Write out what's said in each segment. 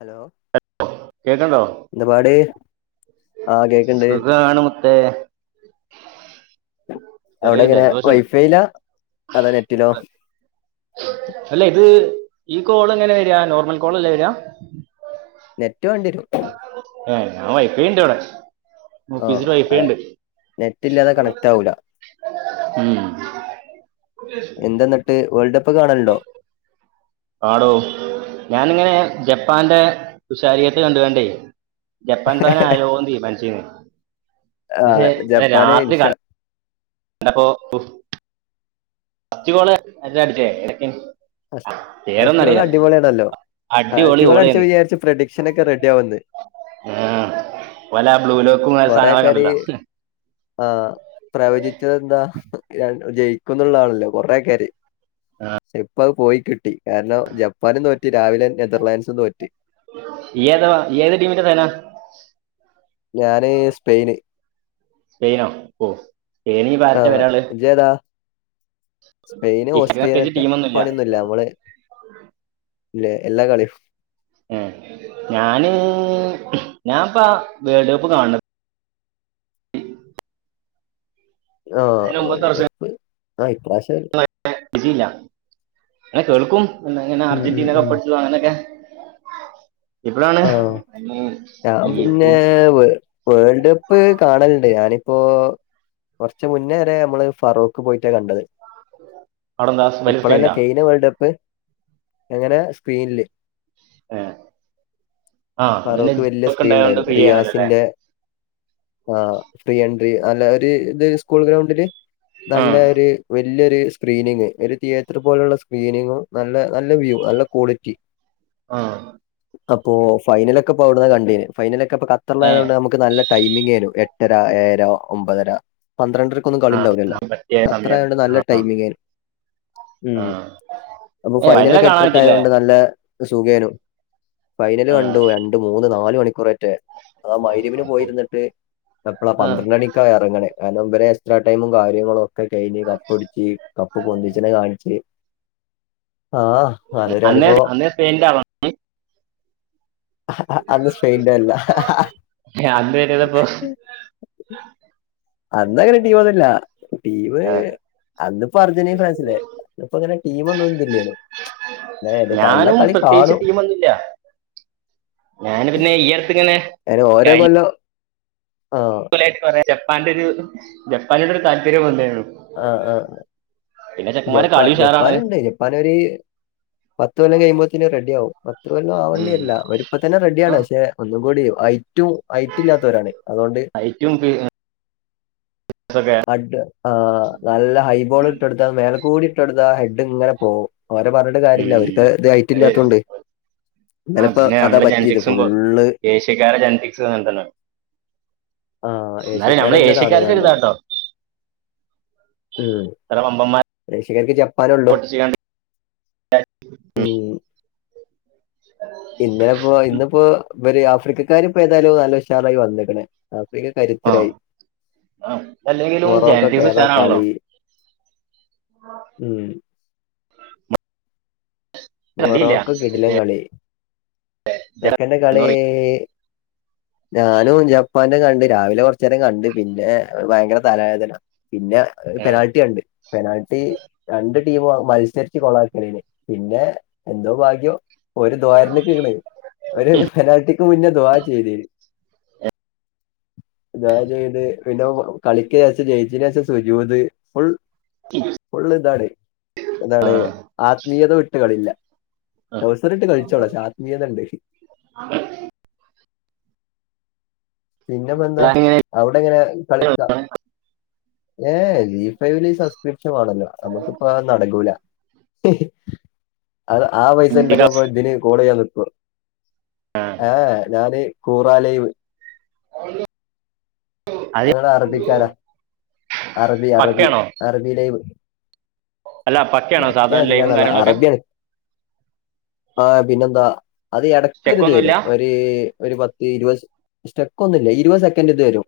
Hello കേക്കണ്ടോ എന്തപാട്. സുഖാണ് മുത്തേ. ചെറിയൊരു അവടെങ്ങനെ ജലദോഷണ്ട് വൈഫൈയിലാ അതോ നെറ്റിലോ? അല്ല ഇത് ഈ കോള് എങ്ങനെ വര നോർമൽ കോൾ അല്ലേ വരാ. നെറ്റ് വണ്ടിരും. ഏഹ് ഞാൻ വൈഫൈണ്ട് ഇവടെ ആ ഓഫിസില് ആ, വൈഫൈണ്ട്. നെറ്റ് ഇല്ലാതെ കണക്റ്റ് ആവൂല ഉം ട്ട് വേൾഡ് കപ്പ് കാണാലുണ്ടോ? ആടോ ഞാനിങ്ങനെ ജപ്പാന്റെ തുഷാരിയത്ത് കണ്ടുങ്ങണ്ടേ? Japan fan ആയാലോന്ന് തീരുമാനിച്ചേന്ന്. ആ പക്ഷെ ജപ്പാന് രാത്രി ക ഇൻഷാ അപ്പോ അഞ്ചുഗോള് അല്ലേ അടിച്ചേ എടക്കെ ഫസ് ഫസ്റ്റ് ഗോള് അടിപൊളിയണല്ലോ? അടിപൊളി ആദ്യത്തെ ഗോൾ അടിച്ചപ്പോ കോളേന്ന് വിചാരിച്ച് പ്രഡിക്ഷൻ ഒക്കെ റെഡിയാവുന്ന്. ഉം ഒല ബ്ലൂ ലോക്കുംങ്ങനെ സാധനങ്ങളൊക്കെണ്ടല്ലോ ആഹ് പ്രവചിച്ചതെന്താ ജയിക്കുന്നുള്ളതാണല്ലോ കൊറേക്കാര്. ആഹ് അത് പോയി കിട്ടി കാരണം ജപ്പാനും തോറ്റ് രാവിലെ നെതർലാൻഡ്സും തോറ്റ്. ഈയെതാ ഈയ് ഏത് ടീമിന്റെ ഫാനാ. ഞാന് സ്പെയിന്. സ്പെയിനോ ഓ സ്പെയിനി ഈ ആരൊക്കെവരളത്. സ്പെയിൻ ഓസ്ട്രിയ പ്രത്യേകിച്ച് ടീമൊന്നുമില്ല പണിയൊന്നുമല്ല നമ്മള് ഇല്ലെ എല്ലാ കളിയും. ഞൻ ഞാനിപ്പ വേൾഡ് കപ്പ് കാണം [inaudible] ആ അതിന് മുമ്പത്തെ വേൾഡ് വർഷം കപ്പ് ആ ഇപ്രാവശ്യം. അങ്ങനെ ചില്ല എന്നനെ കേൾക്കും. പിന്നെ ഇങ്ങനെ ഉം ഉം ഉം അർജന്റീനെപ്പടിച്ചു അങ്ങനെയൊക്കെ. ഇപ്പോഴാണ് ആഹ ഞാൻ ഈ പിന്നെ ഫുഡ് വേൾഡ് കപ്പ് കാണലുണ്ട് ഞാനിപ്പോ കുറച്ച മുന്നേരെ നമ്മള് ഫാറൂക്ക് പോയിട്ടാണ് കണ്ടത്. അവിടെ എന്താ വലിയ സ്ക്രീൻ ഇപ്പോളല്ല ഉണ്ടാ കെയിങ്ങ വേൾഡ് കപ്പ് എങ്ങനെ സ്ക്രീനില്. ആഹ് ഫാറോക്ക് വലിയ സ്ക്രീൻ ഉണ്ടായിരുന്നു. അല്ലേ റിയാസിന്റെ ആ ഫ്രീ എൻട്രി നല്ല ഒരു ഇത് സ്കൂൾ ഗ്രൗണ്ടില്. ആ നല്ല ഒര് വലിയൊരു സ്ക്രീനിങ് ഒരു തിയേറ്റർ പോലുള്ള സ്ക്രീനിങ്ങും. നല്ല നല്ല വ്യൂ നല്ല ക്വാളിറ്റി. ആഹ് അപ്പോ ഫൈനലൊക്കെപ്പോഅവിടുന്ന കണ്ടീനി. ഫൈനലൊക്കെപ്പൊ ഏ കത്തറിലായതോണ്ട് നമ്മക്ക് നല്ല ടൈമിംഗേനു എട്ടര ഏഴര ഒമ്പതര പന്ത്രണ്ടര ക്കൊന്നും ആ കളിണ്ടാവല്ല കാണാൻ പറ്റിയ സമയമാണ് ഖത്തറായോണ്ട് നല്ല ആ ടൈമിങ്ങേനു ആ ഉം അപ്പൊ ഏ ഫൈനലൊക്കെ കാണാൻ പറ്റില്ലേ എട്ടരക്കായോണ്ട് നല്ല സുഗേനും ഫൈനല് ആ കണ്ടു രണ്ട് മൂന്ന് നാല്മണിക്കൂററ്റേ അതാ മയ്റിബിനു പോയിരുന്നിട്ട് എപ്പളാ ആ പന്ത്രണ്ടണി ക്ക എറങ്ങണേ, കാരണം ഇവരെ എക്സ്ട്രാ ടൈമും കാര്യങ്ങളും ഒക്കെ കയ്ഞ് കപ്പൊടിച്ച് കപ്പ് പൊന്തിച്ചനെ കാണിച്ച് ആഹ് അതൊരു അന്നേ അനുഭവം അന്നേ സ്പെയിന്റ് ആളാ അന്ന് സ്‌പെയ്‌ന്റെല്ല അന്ന് വരുന്നപ്പോ അന്നങ്ങനെ ടീമൊന്നുല്ല ടീമ് അന്നിപ്പോ അർജന്റീൻ ഫ്രാൻസല്ലേ അപ്പോ അങ്ങനെ ടീമന്നുംന്നും ഇല്ലേനു ഇത എല്ലാം കളി കാണും വന്നില്ല ഞാന് പിന്നെ ഈഎടക്ക്‌ങ്ങനെ അയന് ഓരോ കൊല്ലം ആഹ് ന്താ അയ്‌ന് പറ്യ ജപ്പാന്റെരു ജപ്പാനന്റെ ഒരു താല്പര്യംവന്നരുന്നു ആഹ് ആഹ് ജപ്പാൻ കളി ഉഷാറാണ് ജപ്പാന്ണ്ട് പനൊരു പത്തു കൊല്ലം കയ്യുമ്പോത്തിന് റെഡി ആകും പത്ത് കൊല്ലം ഉം. ആവണ്ടിര്ല്ല. ഒരിപ്പ ന്നെ റെഡിയാ ആ ണ്. പക്ഷെ ഒന്നും കൂടി ഹൈറ്റും ഹൈറ്റ് ഇല്ലാത്തവരാണ് അതോണ്ട് സക്ക ഹഡ് ആ് നല്ല ഹൈബോൾ ഇട്ടൊട്ത്താ മേലക്കൂടി ഇട്ടൊടുത്താ ഹെഡ്ങ്ങനെ പോകും ഓരെ പറഞ്ഞിട്ട് കാര്യല്ല. ഉം. ഓര്ക്ക് ഇത് അത് ഹൈറ്റ്ല്ലാത്തൊണ്ട് ആ പിന്നെ നമ്മളെ ജനറ്റിക്സും കൊ ഫുള്ള് ഏഷ്യക്കാരെ ജനറ്റക്സ് അങ്ങൻതന്നെ ആ ന്നാലും നഞമ്മള ഏഷ്യക്കാരന്നെ താന്ന് ഏഷ്യക്കാര്ക്കൊരി കണ്ടത് താട്ടോ ഉം ഏഷ്യക്കാർക്ക് ജപ്പാനൊള്ളൂ ഇയാണ്ട് ഉം ഇന്നലെപ്പോ ഇന്നിപ്പോ വര് ആഫ്രിക്കക്കാർ ഇപ്പോ ഏതായാലും നല്ലുഷാറായി വന്ന്ക്ക്‌ണ് ആഫ്രിക്ക ആ കരുത്തരായി. ആ. അതല്ലെങ്കിലും ജനറ്റിക്സ് മൊറോക്കൊക്കേതാ ഉഷാറാണല്ലോ കളി ഉം കണ്ടില്ല മൊറോക്ക കിടിലൻ മറ്റേ കളി ജ- ക്കന്റെ കളി എന്ന് പറയും. ഞാനും ജപ്പാന്റെ കണ്ട് രാവിലെ കൊർ ച്ചേരം കണ്ട് പിന്നെ ഭയങ്കര തലവേദന പിന്നെ ഏ. പെനാൾട്ടി കണ്ട് പെനാൽറ്റി രണ്ട് ടീമും മത്സരിച്ചു കൊളാക്കലെനി പിന്നെ എന്തോ ഭാഗ്യം. ഒരു ദോരന്നക്ക്ണ് ഒരു പെനാൾറ്റിക്ക് മുന്നേ ദുആ ചെയ്ദീനി [unintelligible] ദുആ ചെയ്ത് പിന്നെ കളിക്ക്‌ ശേഷം ജയിച്ചേനേഷം സുജുദ് ഫുൾ ഫുൾ ഇതാണ്. എന്താണ് ആത്മീയത വിട്ടുകളില്ല ടൗസറിട്ട് കളിച്ചോള്ളു പക്ഷെ ആത്മീയതണ്ട് [unintelligible] പിന്നെപ്പന്താ ഔടെങ്ങനെ കളിക്ക ഏഹ ജി ഫൈവില് സബ്സ്ക്രിപ്ഷൻ വാണല്ലോ നമുക്കിപ്പ അത നടക്കൂല അത് ആ പൈസ ണ്ടൊക്കെപ്പ ദിന് കോളെയ്യാൻ ഞാൻ നിക്കോ ഏഹ് ഞാന് കൂറാലൈവ് [unintelligible] അത് ഞങ്ങള അറബിക്കാരാ അറബി അറബി പക്കയാണോ അറബിയിലൈവ് അല്ല പക്കയാണോ മറ്റേ സാധാരണ അറീലാ ലൈവും നല്ല കാര്യങ്ങളൊക്കെ അറബിയാണ് ആഹ് പിന്നെന്താ അത് ഇടക്കരുത് ചെക്കൊന്നുമില്ല വരും ത് ഒരു പത്ത് ഇരുപത് സ്റ്റെക്ക് ഒന്നുംല്ല ഇരുപത് സെക്കൻഡ് ഇത് തരും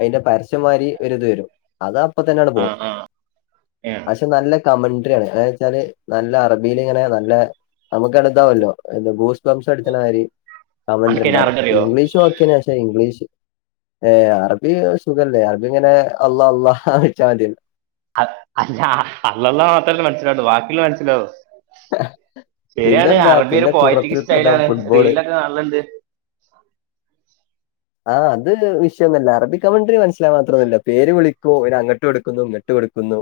അയ്ന്റെ പരസ്യം മാരി ഒരിത് വരും അത അപ്പ തന്നെട് ആ പോവു ആ ഏ പക്ഷെ നല്ല കമന്റ് ത്ര്യാണ് വച്ചാല് നല്ല അറബിയില് ഇങ്ങനെ നല്ല നമുക്ക്ടുത്താവല്ലോ എ ബൂസ് ബംസ് എടുതണാര് കാമന്റ് അനക്കിനെ ണ്ടാവും അറിഞ്ഞറിയോ ഇംഗ്ലീഷ് ഒക്കേണ് പ ക്ഷെ ഇംഗ്ലീഷ് ഏഹ് അറബി സുഖല്ലേ അറബി ങ്ങനെ അള്ളാ അള്ളാന്ന് ച്ചാൻ മതിയല്ല [unintelligible] അഹ് അല്ലാ അള്ളള്ള മാത്രല്ലേ മൻസിലാഉള്ളൂ വാക്കിള്ളെ മൻസിലാഓ ശരിയാണ് പിന്നെന്താ അറബി ഒരു പിന്നെ പോയറ്റിക് കുറത്തിൽ കഥ സ്റ്റൈലാണ് ഫുട്ബോള് റീലൊക്കെ കാൺല്ലണ്ട് ആഹ് അത് വിഷയൊന്നല്ല അറബി കമണ്ട്രി മനസ്സിലാൻ മാത്രല്ല പേര് വിളിക്കു ഒരു അങ്ങട്ടുടുക്കുന്നു ങ്ങട്ട് ട്ട് കൊടുക്കുന്നു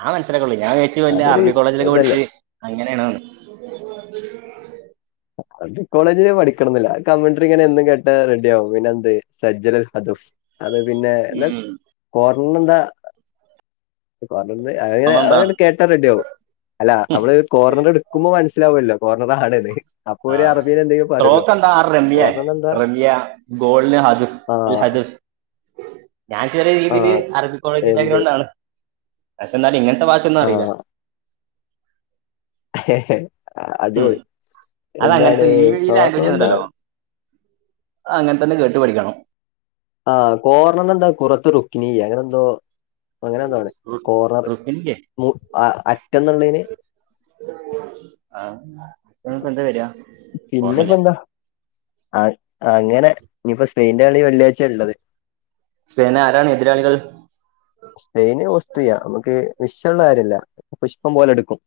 ആഹ് മനസ്സൂനൊക്കെള്ളു ഞാൻ വിചാരിച്ചു വല്ല അതൊരു അറബി കോളേജ്ലോക്കെ ഇതല്ലേ പട്ച്ച് അങ്ങനെണ് [unintelligible] അത് കോളേജില് പഠിക്കണംന്ന്ല്ല കമ്മ്യൂണ്ടറി ങ്ങനെ എന്നും കേട്ടാ റെഡി ആവു പിന്നെ എന്ത് സജ്ജദ് അദഫ് അത് പിന്നെ എന്താ കോർണർ എന്താ പറീന്നെ അഹ്ങ്ങനെ ഉം എന്താ അഎണ്ട് കേട്ടാ റെഡി ആവു അല്ല അമ്മള് കോർണർ എടുക്കുമ്പോ മനസ്സിലാവൊല്ലോ കോർണർ ആണ്ന്ന് അപ്പൊ ആ ഒരു അറബീലെന്തെങ്കിലും പറ്യല്ലോ സ്ട്രോക്ക് എന്താ ആ റമ്യ ഓർണറെന്താ റമ്യ ഗോളിന് ഹദഫ് അൽ ആഹ് ഹദഫ് ഞാൻ ചെല രീതിയിയില് ആഹ് അറബി കോളേജ് എന്ത് ബാക്ക്ഗ്രൗണ്ട് ആണ് പക്ഷ ന്നാലും ഇങ്ങൻത്തെ ബാഷൊന്നും അറിയില്ല ആഹ് കെ ഹെ ഉം അടിപൊളി അത് അങ്ങനത്തെ എന്താണ് ഈ ഈ കാരണന്താ അങ്ങൻതന്നെ കേട്ടു പഠിക്കണം ആഹ് കോർണറെന്താ കുറത്ത് റുക്കിനിയ അങ്ങനെന്തോ അങ്ങനെന്തോ ആണ് കോർണർ റുക്കിനില്ലേ മു അ അറ്റെന്നുള്ളയ്ന് ആഹ് പിന്നെപ്പെന്താ ആഹ് അങ്ങനെ ഇനിയിപ്പോ സ്പെയിൻന്റെ കളി വെള്ളിയാഴ്ച ള്ളത് സ്പേന ആരാണ് എതിരാളികൾ സ്പെയിന് ഓസ്ട്രിയ നമുക്ക് വിഷള്ള കാര്യല്ല പുഷ്പം പോലെ എടുക്കും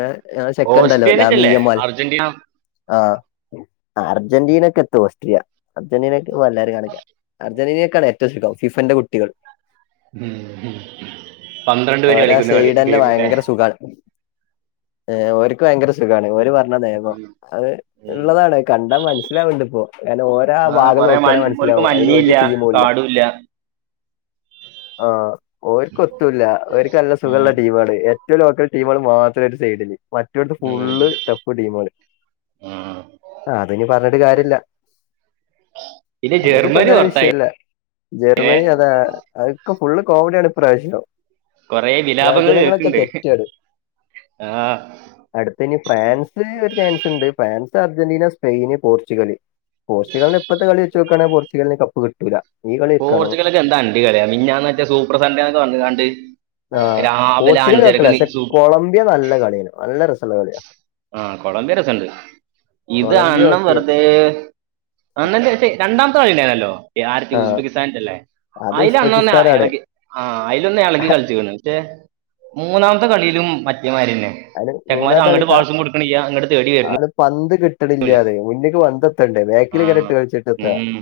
എഹ് എഹ് സെക്കൻണ്ടല്ലോ ഓസ്ട്രേലിയറ്റല്ലേ ലാമിയൻമാര് അർജന്റീന ആഹ് അർജന്റീനക്കെത് ഓസ്ട്രിയ അർജന്റീനക്ക് വല്ലരും കാണിക്ക അർജന്റീനക്കാണ് ഏറ്റവും സുഖും ഫിഫന്റെ കുട്ടികൾ ഉം ഒരാ സൈഡന്നെ ഭയങ്കര സുഖാണ് എഹ് ഓര്ക്ക് ഭയങ്കര സുഗാണ്. ഓല് പർ ണ നെയമ്മം അത്. ള്ളതാണ് കണ്ടാ മനസ്സിലാവ്ണ്ട്പ്പോ കാരണം ഓരാ ആ ഭാഗം നോക്കാണെങ്കി മനസ്സിലാവും അയല് ഒരു ടീമുല്ല. ന്നുല്ല. ആഹ് ഓര്ക്ക്ത്തുല്ല ഒര്ക്കല്ല ഉം. സുഖള്ള ടീമാണ്. എ ഏറ്റവും ലോക്കൽ ടീമാണ് മാത്ര ഒരു സൈഡില് മട്ടോൽത് ഉം. ഫുള്ള് ട്ടഫ് ടീമാണ്. ഉം. ആത്ഞ്ഞി പറഞ്ഞിട്ട് കാര്യല്ല പിന്നെ നമുക്കിപ്പ ജർമ്മനി എന്താല് പുറത്തായി വിഷയല്ല. ജർമ്മനി അതാ അതൊക്കെ ഫുള്ള് കോമഡിയാണ് ഇ പ്രാവശ്യം. കൊറെ വിലാപങ്ങൾ കേക്കണ്ട് ആഹ. അടുത്ത ഇനി ഫ്രാൻസ് ഒരു ചാൻസ് ഉണ്ട് ഫ്രാൻസ് അർജന്റീന സ്പെയിന് പോർച്ചുഗല്. പോർച്ചുകലിന് ഇപ്പോഴത്തെ കളി വെച്നോക്കണെങ്കി പോർച്ചുകല്ലിന് കപ്പ് കിട്ടൂല. ഈ കളി ! വെക്കുകയാണെങ്കിൽ ! ! ! ! ! ! ! ! ! ആ പോർച്ചുഗൽ വെക്കല പക്ഷെ കൊളംബിയ നല്ല കളിയാണ് നല്ല രസള്ള കളിയാ. ആഹ കൊളമ്പിയരസണ്ട് ഇത് കൊളംബിയ അണ്ണൻ ഓക്കെ വെറുതെ. അണ്ണൻ ചെലപ്പോ രണ്ടാമത്തെ കളിണ്ടായിരുന്നല്ലോ ആ ഉസ്പാകിസ്താ നേറ്റല്ലേ. അത് അയിൽ അണ്ണ ഒന്ന് ഉസ്ബെക്കിസ്ഥാനാണ് ഇളകി ആ അയിലൊന്ന് ഇളകി കളിച്ക്ണ് പക്ഷേ. മൂന്നാമത്തെ കളിയിലും മറ്റേമാര്യന്നെ അതിന് ചെക്കന്മാര് മൂന്നാമത്തെ അങ്ങട്ട് കളിക്കാ പാഴ്സും കൊടുക്ണിയ്യാ ഇങ്ങട്ട് തേടി വരുന്നു ആള് പന്ത് കിട്ടണില്ലാതെ മുന്ക്ക് പ ആ ബേകില് ങ്ങനെ ഇട്ട് കളിച്ചിട്ടെന്താ ഉം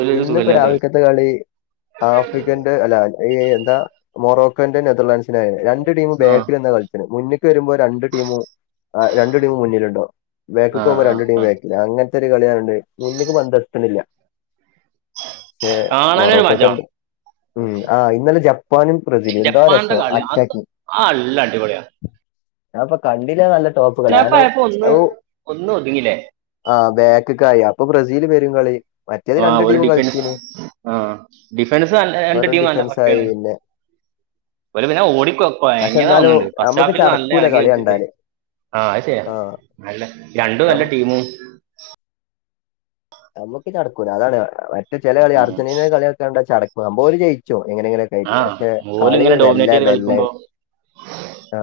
ഒരു ഇന്പ്പൊ സുഖമില്ലാത്ത രാവി ന്നത്തെ കളി ആഫ്രിക്കൻ. അല്ല ഈ എന്താ മൊറോക്കോന്റെ നെതർലാൻസിനെ രണ്ട് ടീം ആ ബേക്കില് ന്നാകള് മുന്ക്ക് വരുമ്പോ രണ്ട്. ടീമും രണ്ടു ടീമും മുന്നിലുണ്ടോ ആ ബേക്കുക്ക് പോകുമ്പോ ആ രണ്ടു രണ്ട് ടീ ആ ബേക് അങ്ങന. ഒത്തിരി കളിയാണ് മുന്ക്ക് പന്ത് എത്‌ണില്ല. പക്ഷേ കാണാനൊരു മൊറോക്കൊക്കെ മാറ്റമാണ് എന്ത്. ഉം ആഹ ഇന്നലെ ജപ്പാനും ബ്രസീലും എന്താ ജപ്പാന്റെ രസോ കളി അത് അറ്റാകിങ്. ആ അല്ലടിപൊളിയ. ഞാൻപോ കണ്ടില്ല നല്ല ടോപ്പ്. കളി കാരണം പോയപ്പോ ഒന്ന് ഒന്ന് ഒതുങ്ങില്ലേ? ആഹ് ബേക്ക്കായി അപ്പൊ ബ്രസീല് പെരും കളി മറ്റേത് രണ്ടു ടീമും കളിച്ചീന്. ആഹ ഡിഫൻസ് രണ്ട് ടീം നല്ല ഡിഫൻസ് ആയി പക്കേണ്. പിന്നെ ഒരു പിന്നെ പക്ഷെ ഓടികൊയങ്ങി എന്നാലും തോന്നുന്നുണ്ട്. ഫസ്റ്റ് നമുക്ക് ഹാഫിൽ നല്ല ചടക്കൂല ഇളകി കളി വെച്ചിട്ടേ കണ്ടാല് ആഹ അത് ശെരിയ്യാ ആ നല്ല രണ്ടും നല്ല നം- ടീമും. നമ്മുക്ക് ചടക്കൂല്ല അതാണ് മറ്റെ ചെല കളി ഉം. അർജന്റീനയുടെ കളിയൊക്കെ കണ്ടാ ചടക്കും ഓല് ജയിച്ചിം എങ്ങനെങ്കിലും. ആ പക്ഷെ ഓല് കളി ഇങ്ങനെ ഡോമിനേറ്റ് മെല്ലെ ചെയ്ത് മെല്ലെ. കളിക്കുമ്പോ ആ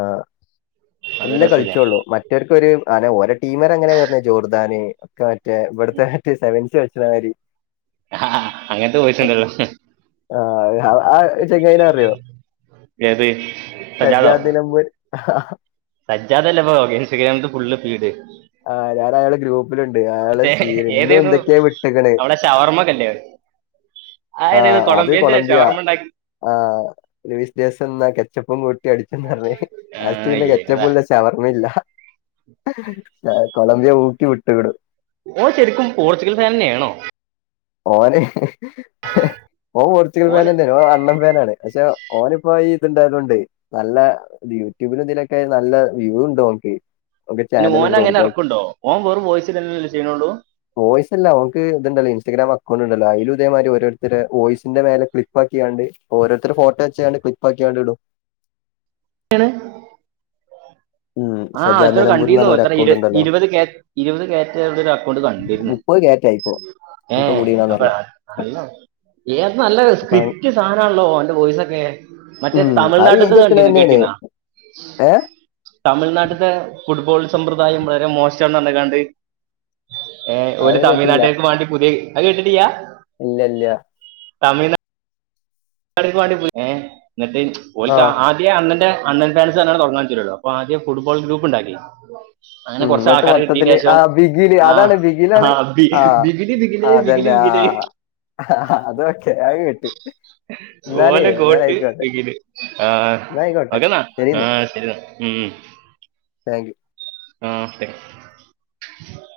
അത് മെല്ലെ രസമില്ല കളിച്ചോള്ളൂ മ മട്ടോർക് ഒര് അങ്ങനെ ഓരെ ട്ടിമേര്അങ്ങനെ വർനെത്‌ ജോർദാന് ഒക്കെ മറ്റേ ഇവിടുത്തെ. [unintelligible] വെച്ച മാരി. ആ അങ്ങൻത്തെ വോയിസുണ്ടല്ലോ. ആഹഹവാ. ആ ചെങ്ങായിനെ അറിയോ ഏത് സജ്ജാദ് നമ്പുരി ആഹ്‌ ആഹാ. സജ്ജതല്ലെ ഇപ്പൊ ഇൻസ് റ്റോഗ്രാമ്തെ ഫുള് ഫീഡ്. ആഹ് ഞാനയാളെ ഗ്രൂപ്പ്. പ്പില്ണ്ട് അയാള് സീന് ഇന്നും ഏതേന്നു എന്തൊക്കെ വിട്ട്ക്ണ്. അവിടെ ഷവർമ്മക്കല്ലേ ആ ഏതേത് അത് കൊളംബിയന്റെ കൊളംബിയ ഷവർമ്മ ഉണ്ടാക്കി ആ ലിവിസ്റ്റെശേന്ൻന്നാ കെച്ചപ്പും കൂട്ടി. കൂട്ടി അടിച്ചെന്ന് പറഞ്ഞ് ആ പിന്നെ ഏതാ കെച്ചപുല്ല. ഷവർമെമില്ല കൊളമ്പിയ ഊക്കി വിട്ടുകുണു. ഓ ശരിക്കും പോർച്ചുഗൽ ഫേൻ തന്നെയാണോ. ഓന്ന്‌ ഓ പോർച്ചുഗൽ ഓന് ഫേനെന്നെ ഓൻ അണ്ണൻ ഫേനാണ്. പക്ഷെ ഓനിപ്പോ ഇത്ണ്ടായതോണ്ടേയ് നല്ല. യൂട്യൂബിൽ ഇതിലൊക്കെ നല്ല വ്യൂ ഉണ്ടോ നിനക്ക് ഇനി ഓന അങ്ങനെ ഇറക്കുണ്ടോ ഓൻ വറും വോയിസ്ല്ലേ ചെയ്യണോണ്ടോ [unintelligible] വോയിസല്ല ഓൻക്ക് ഇത്ണ്ടല്ല ഇസ്റ്റഗ്രാം അക്കൗണ്ട്ണ്ടല്ലോ അയിലും ഇതേമാതിരി ഓരുരുത്തരെ വോയിസിന്റെ മേലെ ക്ലിപ്പാക്കിയാണ്ട് ഓരോരുത്തരെ ഫോട്ടോവെച്ചകണ്ട് ക്ലി പ്പാക്കിഅങ്ങടിടും ഏണ് [unintelligible] [inaudible] ആഹ് സജാദ് അത്ര നിലമ്പൂർന്ന് കണ്ടീന്നു പറഞ്ഞ ഒരു എത്ര അക്കൗണ്ട് ഉണ്ടല്ലോ ഇരുപത് ഇരുപത് കെറ്റടെ ഒരു അക്കൗണ്ട് കണ്ടിരുന്നു മുപ്പത് കെറ്റാ ആയിപ്പോ ഏ അപ്പ ഹ [unintelligible] ഏത് നല്ല അപ്പൊ സ്ക്രിപ്റ്റ് സാധനമാണല്ലോ ഓന്റെ വോയിസ്സൊക്കെ മറ്റേ ഉം തമിഴ്നാട്ടത്ത് കണ്ട കേട്ടീനാ ഹേ തമിഴ്നാട്ടിലത്തെ ഫുട്ബോൾ സമ്പ്രദായം വളരെ മോശമാണ പറന്ന്ക്കാണ്ട് ഏയ് ഒരു അത് കേട്ടില്ല തമിഴ്നാട്ടിലേക്ക് വേണ്ടി പുതിയ അത് കേട്ടിട്ട്ല്ല്യ ഇല്ല ഇല്ല തമിഴ് [unintelligible] എന്നിട്ട് ഓൽക്ക് ആഹ് ആദ്യ അ അണ്ണന്റെ അണ്ണൻ ഫാൻസ്ന്നാണ് തുടങ്ങാൻ പറ്റൂലല്ലോ അപ്പ ആദ്യ ഫുട്ബോൾ ഗ്രൂപ്പ് ഉണ്ടാക്കി അങ്ങനെ ഉം കൊറച്ച എന്നിട്ട് ആൾക്കാർ കിട്ടീൻ്റെ മൊത്തത്തില് ശേഷം ആ ബിഗില് ആ അതാണ് ബിഗിലാണ് ഇ ആഹ് ബിഗിലെ ബിഗിലെ ബിഗില് ബിഗില് ആ അത് ഓക്കെ ആത് കേട്ട് എന്നാലേ ഓലെ ഗോട്ട് എന്നാലയിക്കോട്ടെ ബിഗില് ആഹ് എന്നാ ആയിക്കോട്ടെ ഒക്കെന്ന ശരിന്നാ ആഹ് ശരിന്നാ ഉം താങ് യു ആഹ് തെ